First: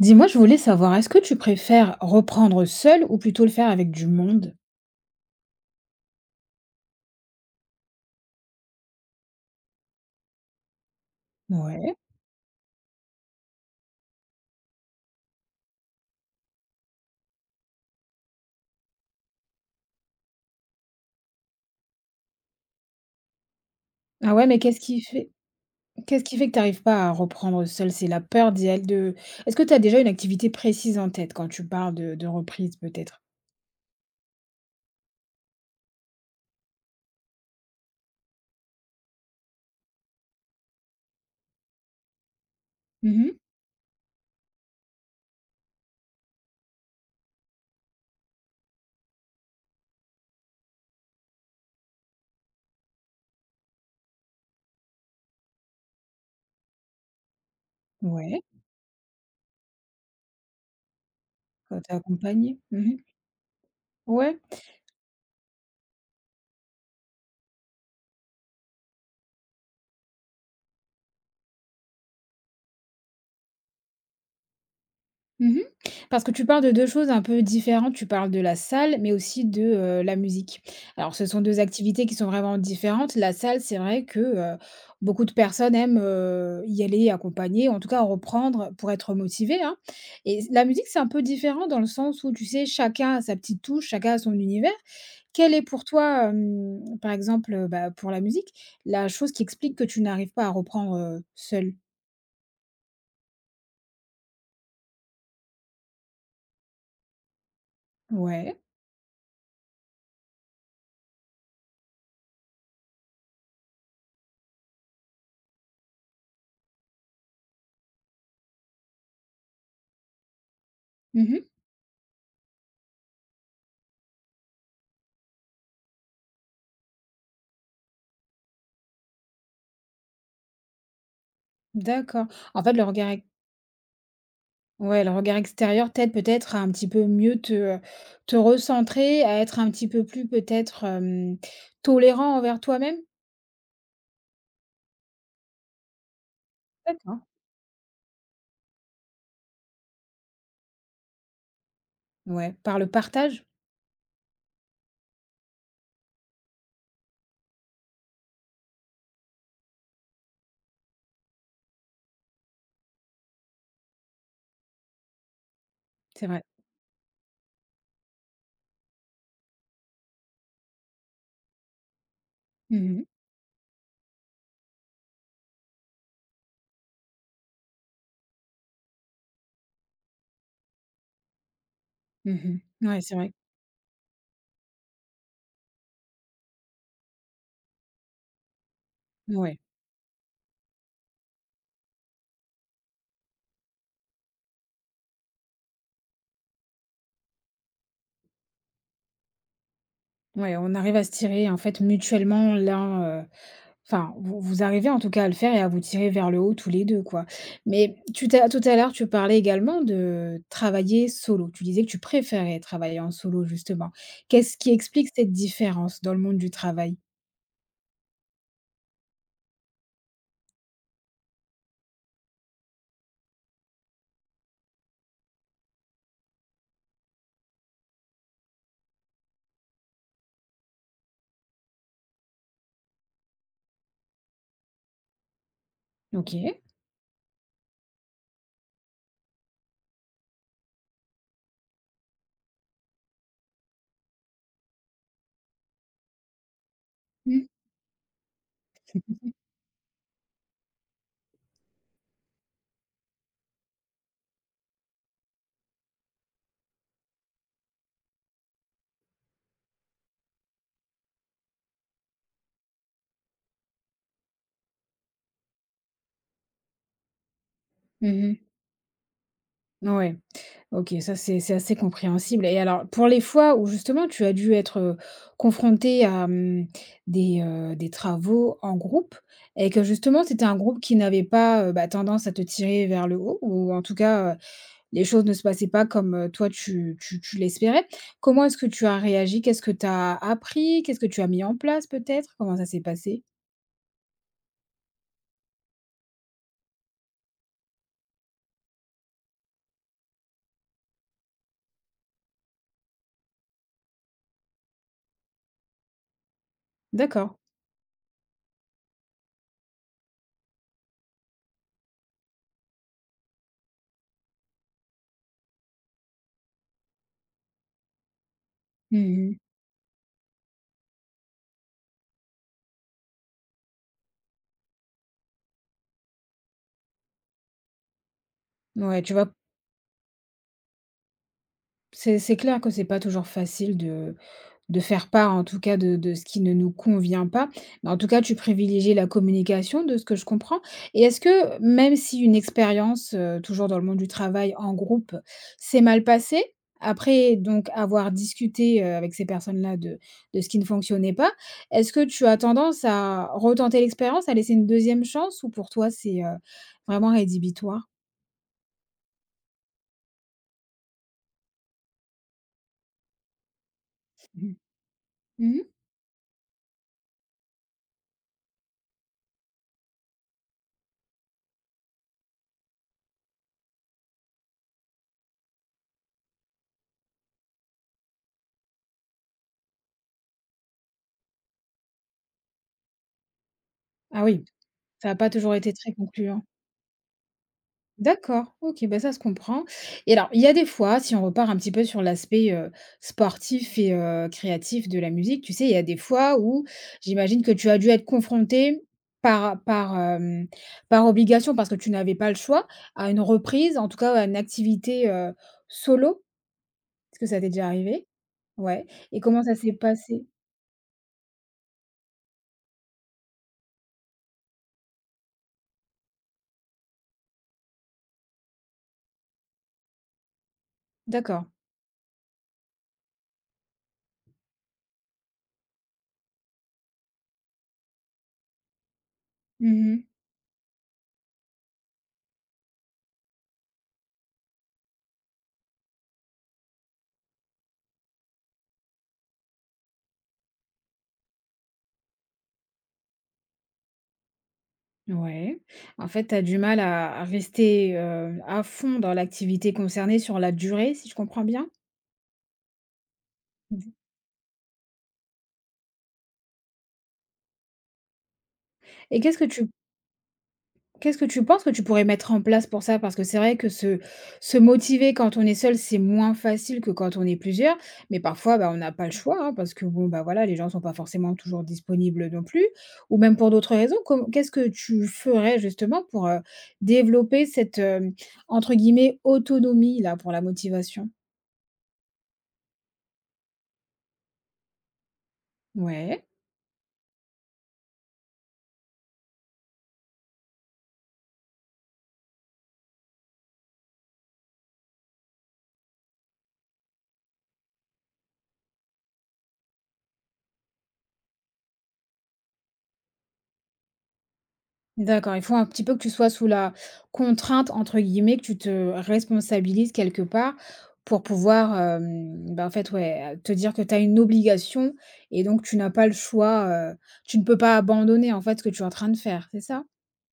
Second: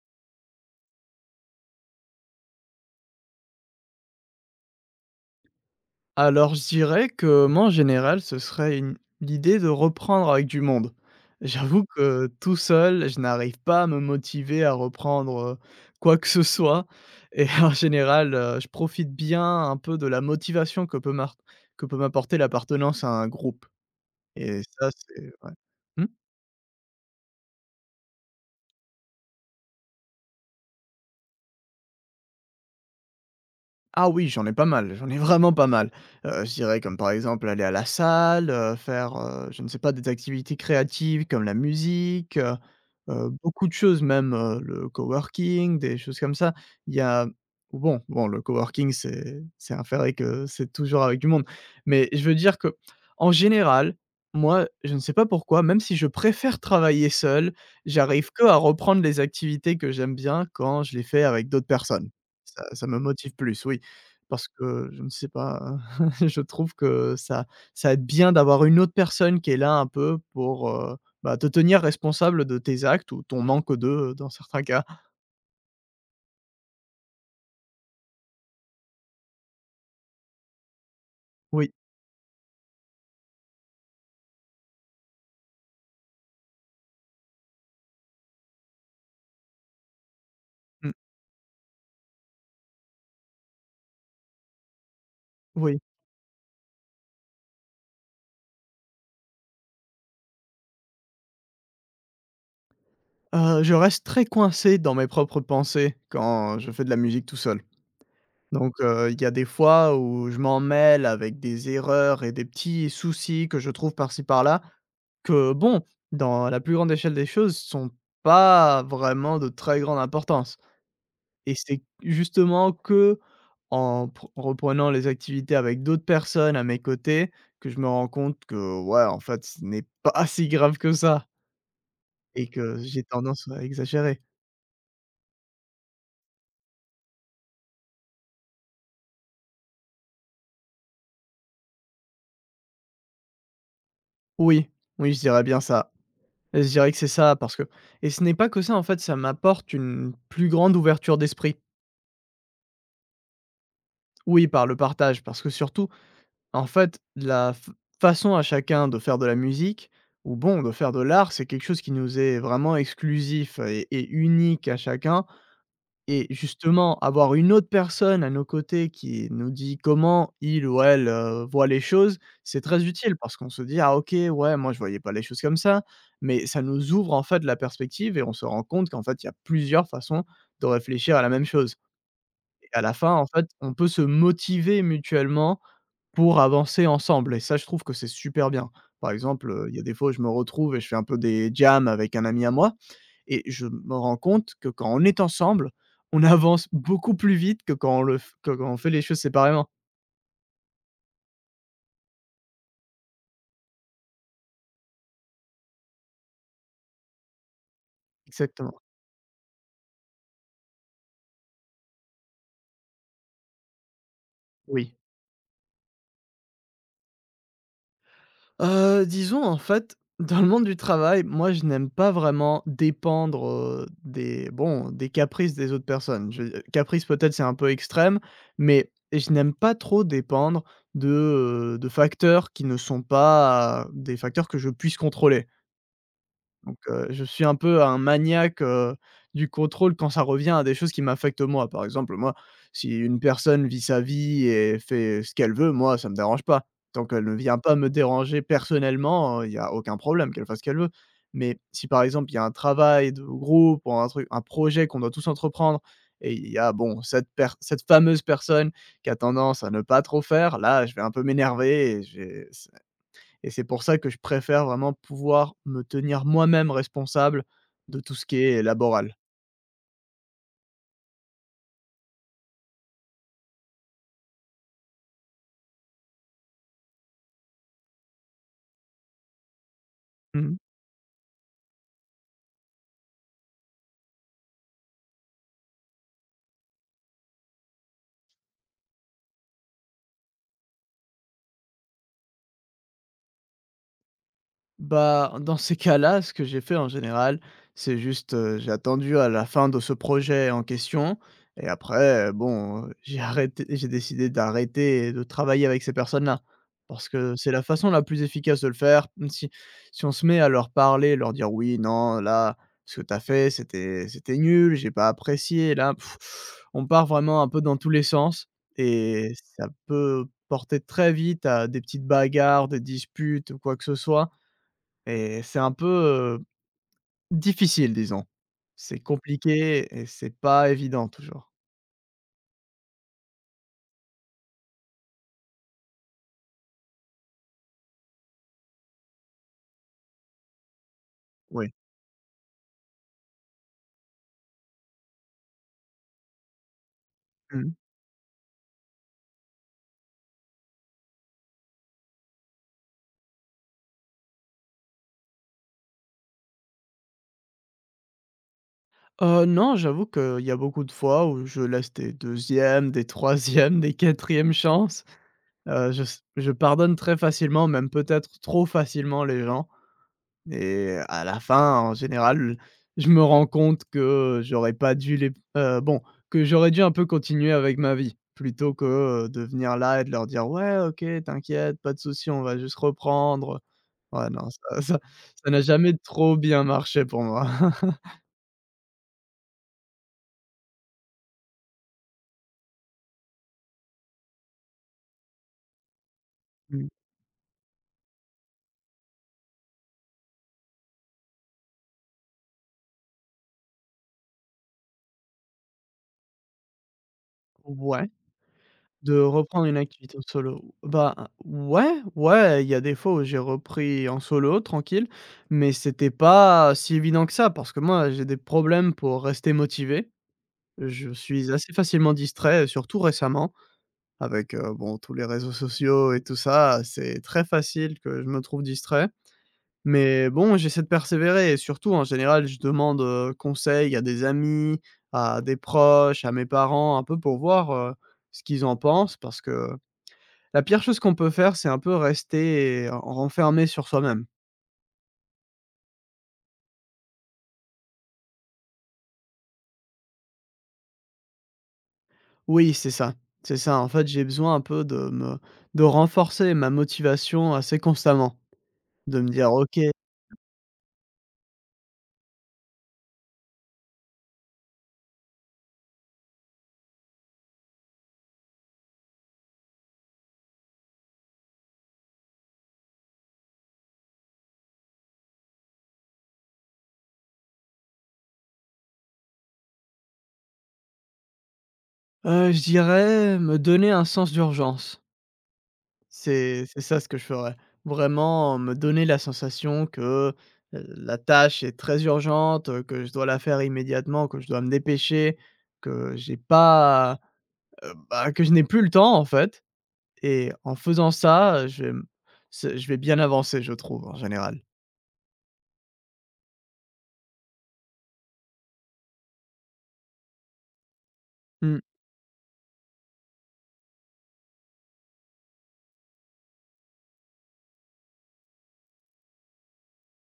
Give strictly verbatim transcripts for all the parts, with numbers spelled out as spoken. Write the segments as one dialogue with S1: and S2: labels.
S1: Dis-moi, je voulais savoir, est-ce que tu préfères reprendre seul ou plutôt le faire avec du monde?
S2: Alors, je dirais que moi, en général, ce serait une l'idée de reprendre avec du monde. J'avoue
S1: Ouais.
S2: que tout seul, je n'arrive pas à me motiver à reprendre, heu, quoi que ce soit et en général, heu, je profite bien un peu de la motivation que peut m'art que peut m'apporter l'appartenance à un groupe
S1: Ah ouais, mais
S2: et
S1: qu'est-ce
S2: ça,
S1: qui fait
S2: c'est ouais. Mmh?
S1: qu'est-ce qui fait que tu arrives pas à reprendre seul? C'est la peur d'y aller de... Est-ce que tu as déjà une activité précise en tête quand tu parles de de reprise peut-être?
S2: Ah oui, j'en ai pas mal, j'en ai vraiment pas mal. Heu, je dirais comme, par exemple, aller à la salle, heu, faire, heu, je ne sais pas, des activités créatives comme la musique. Heu,
S1: Mhm.
S2: beaucoup de choses même, heu, le coworking, des choses comme ça. Il y a bon bon le coworking, c'est c'est avéré que c'est toujours avec du monde. Mais je veux dire que, en général, moi, je ne sais pas pourquoi, même si je préfère travailler seul, j'arrive
S1: Ouais,
S2: que à reprendre les activités que j'aime bien quand je les fais avec d'autres
S1: quand tu
S2: personnes.
S1: accompagné.
S2: Ça ça
S1: Mmh.
S2: me motive plus, oui,
S1: Ouais.
S2: parce que je ne sais pas, je trouve que ça ça aide bien d'avoir une autre personne qui est là un peu pour, heu bah, te tenir responsable de tes actes ou ton manque de, heu, dans certains cas.
S1: Mmh. Parce que tu parles de deux choses un peu différentes. Tu parles de la salle, mais aussi de, heu, la musique. Alors ce sont deux
S2: Oui,
S1: activités qui sont vraiment différentes. La salle, c'est vrai que, heu, beaucoup de personnes aiment, heu, y aller accompagnées, en tout cas reprendre pour être motivées, hein, et la musique,
S2: mmh,
S1: c'est un peu différent dans le sens où, tu sais, chacun a sa petite touche, chacun a son univers. Quelle est
S2: oui.
S1: pour toi, hem, par exemple, heu, bah, pour la musique, la chose qui explique que tu n'arrives pas à reprendre, heu, seule?
S2: Heu, je reste très coincé dans mes propres pensées quand je fais de la musique tout seul.
S1: Ouais.
S2: Donc, heu, il y a des fois où je m'en mêle avec des erreurs et des petits soucis que je trouve par-ci par-là, que bon, dans la plus grande échelle des choses, sont pas vraiment de très grande importance.
S1: Mmh.
S2: Et c'est justement qu'en pr en reprenant les activités avec d'autres personnes à mes côtés, que je me rends compte que, ouais, en fait, ce n'est pas si grave que ça
S1: D'accord.
S2: et
S1: En fait,
S2: que
S1: le
S2: j'ai
S1: regard
S2: tendance à exagérer.
S1: Ouais, le regard extérieur t'aide peut-être à un petit peu mieux te, te recentrer, à être un petit peu plus peut-être, hem, tolérant envers toi-même?
S2: Oui, oui, je dirais bien ça. Et je dirais que c'est
S1: D'accord,
S2: ça, parce que et ce n'est pas que ça, en fait, ça m'apporte une plus grande ouverture d'esprit.
S1: ouais, par le partage?
S2: Oui, par le partage, parce que surtout, en fait, la f façon à chacun de faire de la musique ou bon, de faire de l'art, c'est quelque chose qui nous est vraiment exclusif et et unique à chacun.
S1: C'est
S2: Et
S1: vrai.
S2: justement, avoir une autre personne à nos côtés qui nous dit comment il ou elle, heu, voit les choses, c'est très
S1: Mmh mh.
S2: utile parce qu'on se dit: «Ah OK, ouais, moi je voyais pas les choses comme ça», mais ça nous ouvre en fait la perspective et on se rend compte qu'en fait, il y a plusieurs façons de réfléchir à la même chose
S1: Mmh.
S2: et à la
S1: Ouais,
S2: fin,
S1: c'est
S2: en
S1: vrai.
S2: fait, on peut se motiver mutuellement pour avancer ensemble et ça, je trouve que c'est super bien. Par exemple,
S1: Ouais.
S2: heu, il y a des fois où je me retrouve et je fais un peu des jams avec un ami à moi et je me rends compte que quand on est ensemble, on avance beaucoup plus vite que quand on le f que quand on fait les choses séparément.
S1: Ouais, on arrive à se tirer en fait mutuellement l'un, heu enfin vous vous arrivez en tout cas à le faire et à vous tirer vers le haut tous les deux, quoi. Mais tu t'as tout à
S2: Exactement.
S1: l'heure tu parlais également de travailler solo. Tu disais que tu préférais travailler en solo justement. Qu'est-ce qui
S2: Oui.
S1: explique cette différence dans le monde du travail?
S2: Heu, disons, en fait, dans le monde du travail, moi, je n'aime pas vraiment dépendre, heu, des bon, des caprices des autres personnes. Je veux caprice, peut-être, c'est un peu extrême, mais je n'aime pas trop dépendre de, heu, de facteurs qui ne sont pas euh, des facteurs que je puisse contrôler.
S1: OK.
S2: Donc, heu, je suis un peu un maniaque, heu, du contrôle quand ça revient à des choses qui m'affectent moi. Par exemple, moi, si une personne vit sa vie et fait ce qu'elle veut, moi, ça me dérange pas. Tant qu'elle ne
S1: Mmh.
S2: vient pas me déranger personnellement, il y a aucun problème qu'elle fasse ce qu'elle veut. Mais si par exemple, il y a un travail de groupe ou un truc un projet qu'on doit tous entreprendre et il y a, bon, cette per cette fameuse personne qui a tendance à ne pas trop faire, là, je vais un peu m'énerver et je et c'est pour ça que je préfère vraiment pouvoir me tenir moi-même responsable de tout ce qui
S1: Mmh.
S2: est laboral.
S1: Ouais. OK, ça c'est c'est assez compréhensible, et alors pour les fois où justement tu as dû être, heu, confrontée à, mmh, des, heu, des travaux en groupe et que justement c'était un
S2: Mmh.
S1: groupe qui n'avait pas, heu, bah, tendance à te tirer vers le haut ou en tout cas, heu, les choses ne se passaient pas comme, heu, toi tu tu tu l'espérais. Comment est-ce que tu as réagi? Qu'est-ce que tu as appris? Qu'est-ce que tu as mis en place peut-être? Comment ça s'est passé?
S2: Bah, dans ces cas-là, ce que j'ai fait en général, c'est juste, heu, j'ai attendu à la fin de ce projet en question et après, heu, bon, heu, j'ai arrêté j'ai décidé d'arrêter de travailler avec ces personnes-là. Parce que
S1: D'accord.
S2: c'est la façon la plus efficace de le faire, mmh, si si on se met à leur parler, leur dire: «Oui, non, là, ce que t'as fait, c'était c'était nul, j'ai pas apprécié», là, pff, on part vraiment un peu dans tous les sens et
S1: Mmh.
S2: ça peut porter très vite à des petites bagarres, des disputes ou quoi que ce soit et c'est un peu, heu, difficile disons. C'est
S1: Ouais, tu vas
S2: compliqué et c'est pas évident toujours.
S1: C'est c'est clair que c'est pas toujours facile de de faire part, en tout cas, de de ce qui ne nous convient pas. Mais en tout cas, tu privilégies la communication, de ce que je comprends, et est-ce que,
S2: Oui.
S1: même si une expérience, heu, toujours dans le monde du travail en groupe, s'est mal passée, après donc
S2: Mmh.
S1: avoir discuté, heu, avec ces personnes-là de de ce qui ne fonctionnait pas, est-ce que tu as tendance à retenter l'expérience, à laisser une deuxième chance, ou pour toi c'est, heu, vraiment rédhibitoire?
S2: Heu, non, j'avoue qu'il y a beaucoup de fois où je laisse des deuxièmes, des troisièmes, des quatrièmes chances.
S1: Mmh mh.
S2: Heu, je s je pardonne très facilement, même peut-être trop facilement les gens. Et à la fin, en général, je me rends compte que j'aurais pas dû les heu, bon, que j'aurais dû un peu continuer avec ma vie, plutôt que, heu, de venir là et de leur dire: «Ouais, OK, t'inquiète, pas de souci, on va juste reprendre».
S1: Ah
S2: Ouais,
S1: oui,
S2: non, ça ça
S1: ça a pas
S2: ça
S1: toujours
S2: n'a
S1: été très
S2: jamais trop
S1: concluant.
S2: bien marché pour moi.
S1: D'accord, OK, ben ça se comprend, et alors, il y a des fois, si on repart un petit peu sur l'aspect, heu, sportif et heu, créatif de la musique, tu sais, il y a des fois où
S2: Mmh,
S1: j'imagine que tu as dû être confronté par par, hem, par obligation parce que tu n'avais pas le choix, à une reprise, en tout cas, à une activité, heu, solo. Est-ce que ça t'est déjà arrivé?
S2: ouais,
S1: Ouais,
S2: de
S1: et comment ça
S2: reprendre
S1: s'est
S2: une activité en
S1: passé?
S2: solo, bah, ouais, ouais, il y a des fois où j'ai repris en solo, tranquille, mais c'était pas si évident que ça parce que moi, j'ai des problèmes pour rester motivé. Je
S1: D'accord.
S2: suis assez facilement distrait, surtout récemment avec, heu, bon, tous les réseaux sociaux et tout ça, c'est très facile que je me trouve distrait.
S1: Mmh.
S2: Mais bon, j'essaie de persévérer et surtout, en général, je demande, heu, conseil à des amis, à des proches, à mes parents, un peu pour voir, heu, ce qu'ils en pensent parce que la pire chose qu'on peut faire, c'est un peu rester en renfermé sur soi-même.
S1: Ouais. En fait, tu as du mal à à rester, heu, à fond dans l'activité concernée sur la durée, si je comprends bien?
S2: Oui, c'est ça, c'est ça. En fait, j'ai besoin un peu de me de renforcer ma motivation assez constamment,
S1: Et
S2: de me
S1: qu'est-ce que
S2: dire:
S1: tu
S2: «OK».
S1: qu'est-ce que tu penses que tu pourrais mettre en place pour ça? Parce que c'est vrai que se se motiver quand on est seul, c'est moins facile que quand on est plusieurs, mais parfois, bah, on n'a pas le choix, hein, parce que bon, bah, voilà, les gens ne sont pas forcément toujours disponibles non plus, ou même pour d'autres raisons. Com Qu'est-ce que tu ferais justement pour, heu, développer cette, hem, entre guillemets «autonomie» là, pour la motivation?
S2: Heu, je dirais me donner un sens d'urgence.
S1: Ouais.
S2: C'est c'est ça ce que je ferais. Vraiment me donner la sensation que, heu, la tâche est très urgente, heu, que je dois la faire immédiatement, que je dois me dépêcher, que j'ai pas, heu, bah, que je n'ai plus le temps en fait et en faisant ça, heu, je vais m c'est je vais bien avancer je trouve en général.
S1: D'accord, il faut un petit peu que tu sois sous la «contrainte» entre guillemets, que tu te responsabilises quelque part pour pouvoir,
S2: Mmh,
S1: hem, bah, en fait, ouais, te dire que tu as une obligation et donc tu n'as pas le choix, heu, tu ne peux pas abandonner, en fait, ce que tu es en train de faire, c'est ça?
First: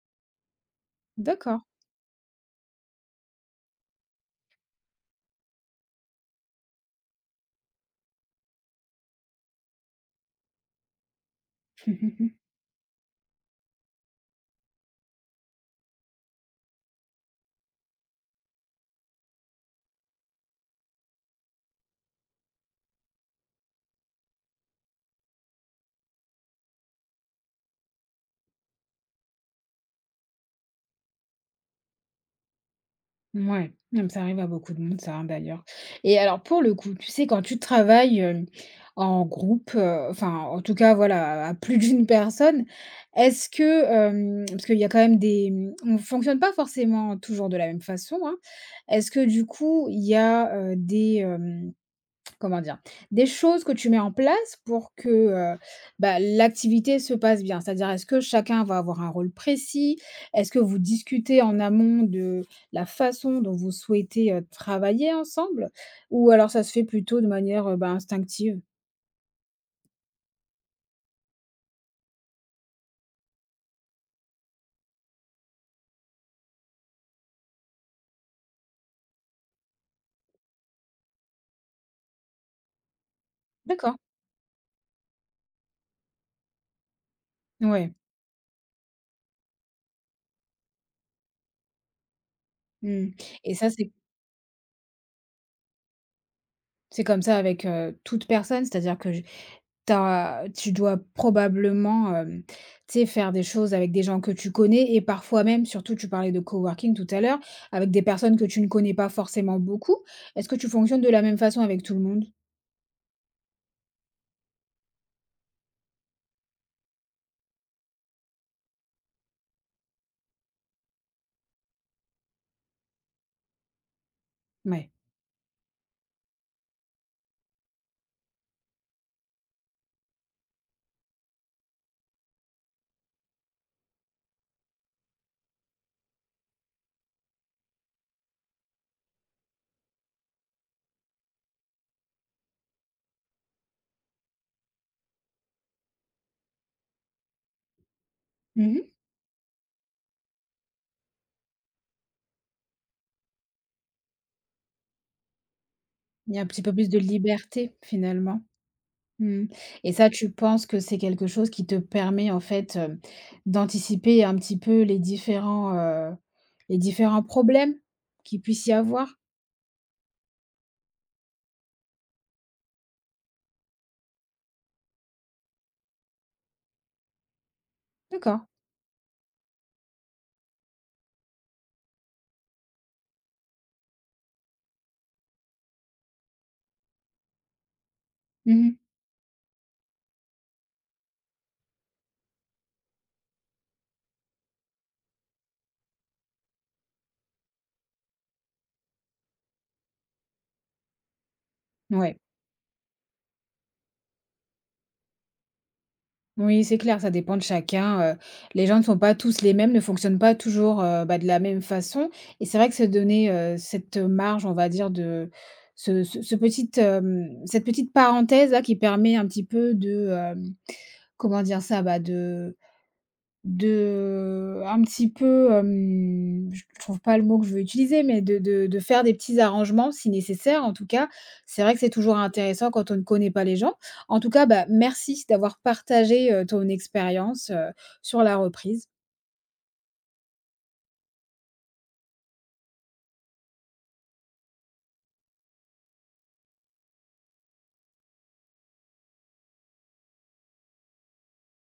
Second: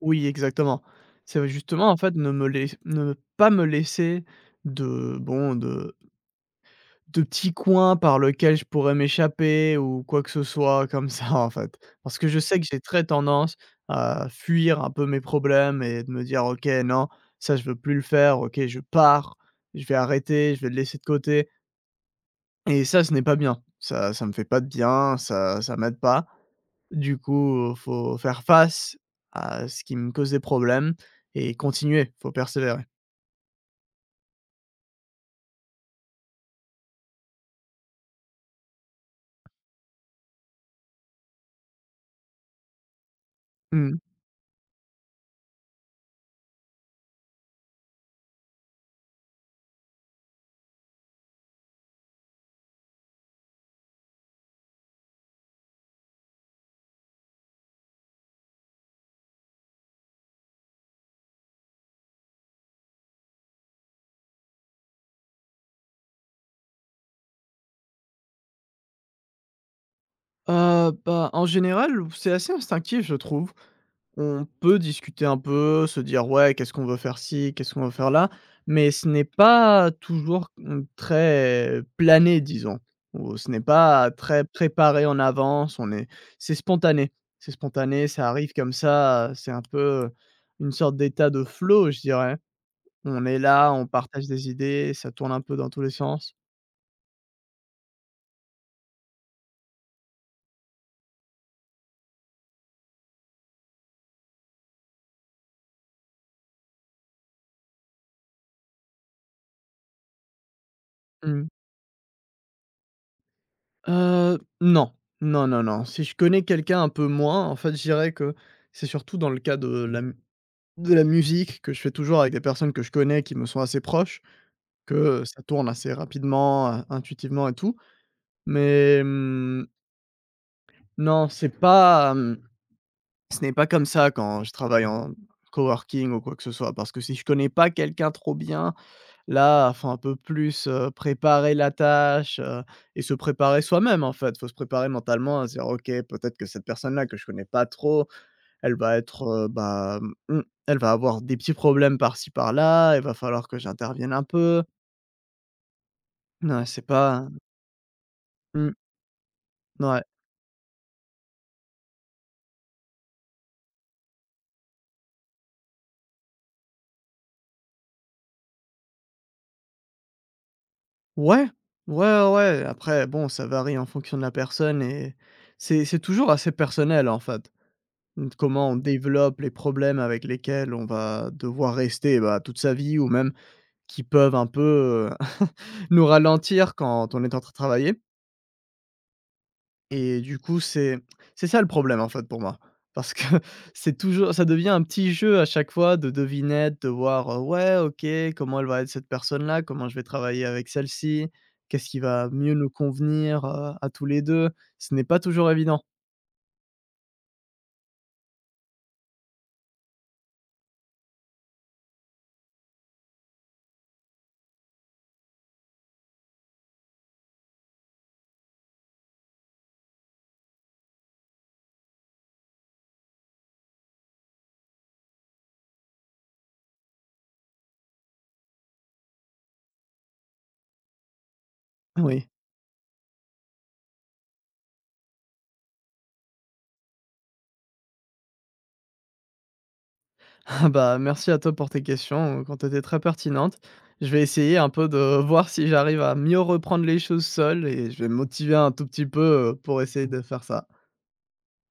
S2: oui exactement. C'est
S1: D'accord.
S2: justement en fait ne me laiss ne pas me laisser de bon de de petits coins par lequel je pourrais m'échapper ou quoi que ce soit comme ça, en fait. Parce que je sais que j'ai très tendance à fuir un peu mes problèmes et de me dire: «OK, non, ça je veux plus le faire. OK, je pars, je vais arrêter, je vais le laisser de côté» et ça, ce n'est pas bien. Ça ça me fait pas de bien, ça ça m'aide pas. Du coup, faut faire face à ce qui me cause des problèmes et continuer, faut persévérer.
S1: Ouais, non, mais ça arrive à beaucoup de monde ça, hein, d'ailleurs, et alors pour le coup, tu sais quand tu travailles, hem, en groupe, heu, enfin en tout cas voilà, à plus d'une personne, est-ce que,
S2: Mmh.
S1: hem, parce qu'il y a quand même des mmh, on fonctionne pas forcément toujours de la même façon, hein. Est-ce que du coup il y a, heu, des... Comment dire? Des choses que tu mets en place pour que, heu, bah, l'activité se passe bien. C'est-à-dire, est-ce que chacun va avoir un rôle précis? Est-ce que vous discutez en amont de la façon dont vous souhaitez, heu, travailler ensemble? Ou alors ça se fait plutôt de manière, heu, bah, instinctive?
S2: Heu, bah, en général, c'est assez instinctif, je trouve. On peut discuter un peu, se dire: «Ouais, qu'est-ce qu'on veut faire ci? Qu'est-ce qu'on veut faire là ?» mais ce n'est pas toujours, mmh, très plané, disons, ou ce n'est
S1: D'accord,
S2: pas très préparé en avance, on est c'est spontané. C'est
S1: ouais,
S2: spontané, ça arrive comme ça, c'est un peu une sorte d'état de flow, je dirais.
S1: mmh,
S2: On est
S1: et ça,
S2: là, on
S1: c'est
S2: partage des idées, ça tourne un peu dans tous les sens.
S1: c'est comme ça avec, heu, toute personne, c'est-à-dire que j T'as, tu dois probablement, hem, tu sais, faire des choses avec des gens que tu connais et parfois même, surtout tu parlais de coworking tout à l'heure, avec des personnes que tu ne connais pas forcément beaucoup. Est-ce que tu fonctionnes de la même
S2: Mmh.
S1: façon avec tout le monde?
S2: Heu, non. Non, non, non. Si je connais quelqu'un un peu moins, en fait, je dirais que c'est surtout dans le cas de la m de la musique que je fais toujours avec des personnes que je connais qui me sont assez proches,
S1: Ouais.
S2: que, ça tourne assez rapidement, heu, intuitivement et tout. Mais, mmh, non, c'est pas, mmh ce n'est pas comme ça quand je travaille en coworking ou quoi que ce soit, parce que si je connais pas quelqu'un trop bien, là, faut un peu plus, heu, préparer la tâche, heu et se préparer soi-même, en fait. Faut se préparer mentalement à se dire: «OK, peut-être que cette personne-là que je connais pas trop, elle
S1: Mmh.
S2: va être, heu, bah, mmh, elle va avoir des petits problèmes par-ci par-là, il va falloir que j'intervienne un peu».
S1: Il y a un petit
S2: Non,
S1: peu
S2: c'est
S1: plus de
S2: pas
S1: liberté finalement.
S2: mmh,
S1: Mmh, et
S2: ouais.
S1: ça, tu penses que c'est quelque chose qui te permet en fait, heu, d'anticiper un petit peu les différents, heu, les différents problèmes qu'il puisse y avoir?
S2: Ouais, ouais, ouais, ouais. Après bon, ça varie en fonction de la personne et c'est c'est toujours assez personnel, en fait. Mmh,
S1: D'accord.
S2: comment on développe les problèmes avec lesquels on va devoir rester, bah, toute sa vie ou même qui peuvent un peu, heu, nous ralentir quand on est en train de travailler
S1: Mmh.
S2: et du coup, c'est c'est ça le problème, en fait, pour moi. Parce que c'est toujours ça devient un petit jeu à chaque fois de devinette, de voir, heu, ouais, OK, comment elle va être cette personne-là? Comment je vais travailler avec celle-ci? Qu'est-ce qui
S1: Ouais.
S2: va mieux nous convenir, heu, à tous les deux. Ce n'est pas toujours évident.
S1: Oui, c'est clair, ça dépend de chacun, heu, les gens ne sont pas tous les mêmes, ne fonctionnent pas toujours, heu, bah, de la même façon, et c'est vrai que se donner, heu, cette marge, on va dire, de ce ce ce petite, hem, cette petite parenthèse là qui permet un petit peu de, hem, comment dire ça? Bah, de de un petit peu, hem, je trouve pas le mot que je veux utiliser, mais de de de faire des petits arrangements si nécessaire en tout cas. C'est vrai que c'est toujours
S2: Oui.
S1: intéressant quand on ne connaît pas les gens. En tout cas, bah, merci d'avoir partagé, heu, ton expérience, heu, sur la reprise.
S2: Ah bah, merci à toi pour tes questions, quand tu étaient très pertinentes. Je vais essayer un peu de voir si j'arrive à mieux reprendre les choses seul et je vais me motiver un tout petit peu, heu, pour essayer de faire ça.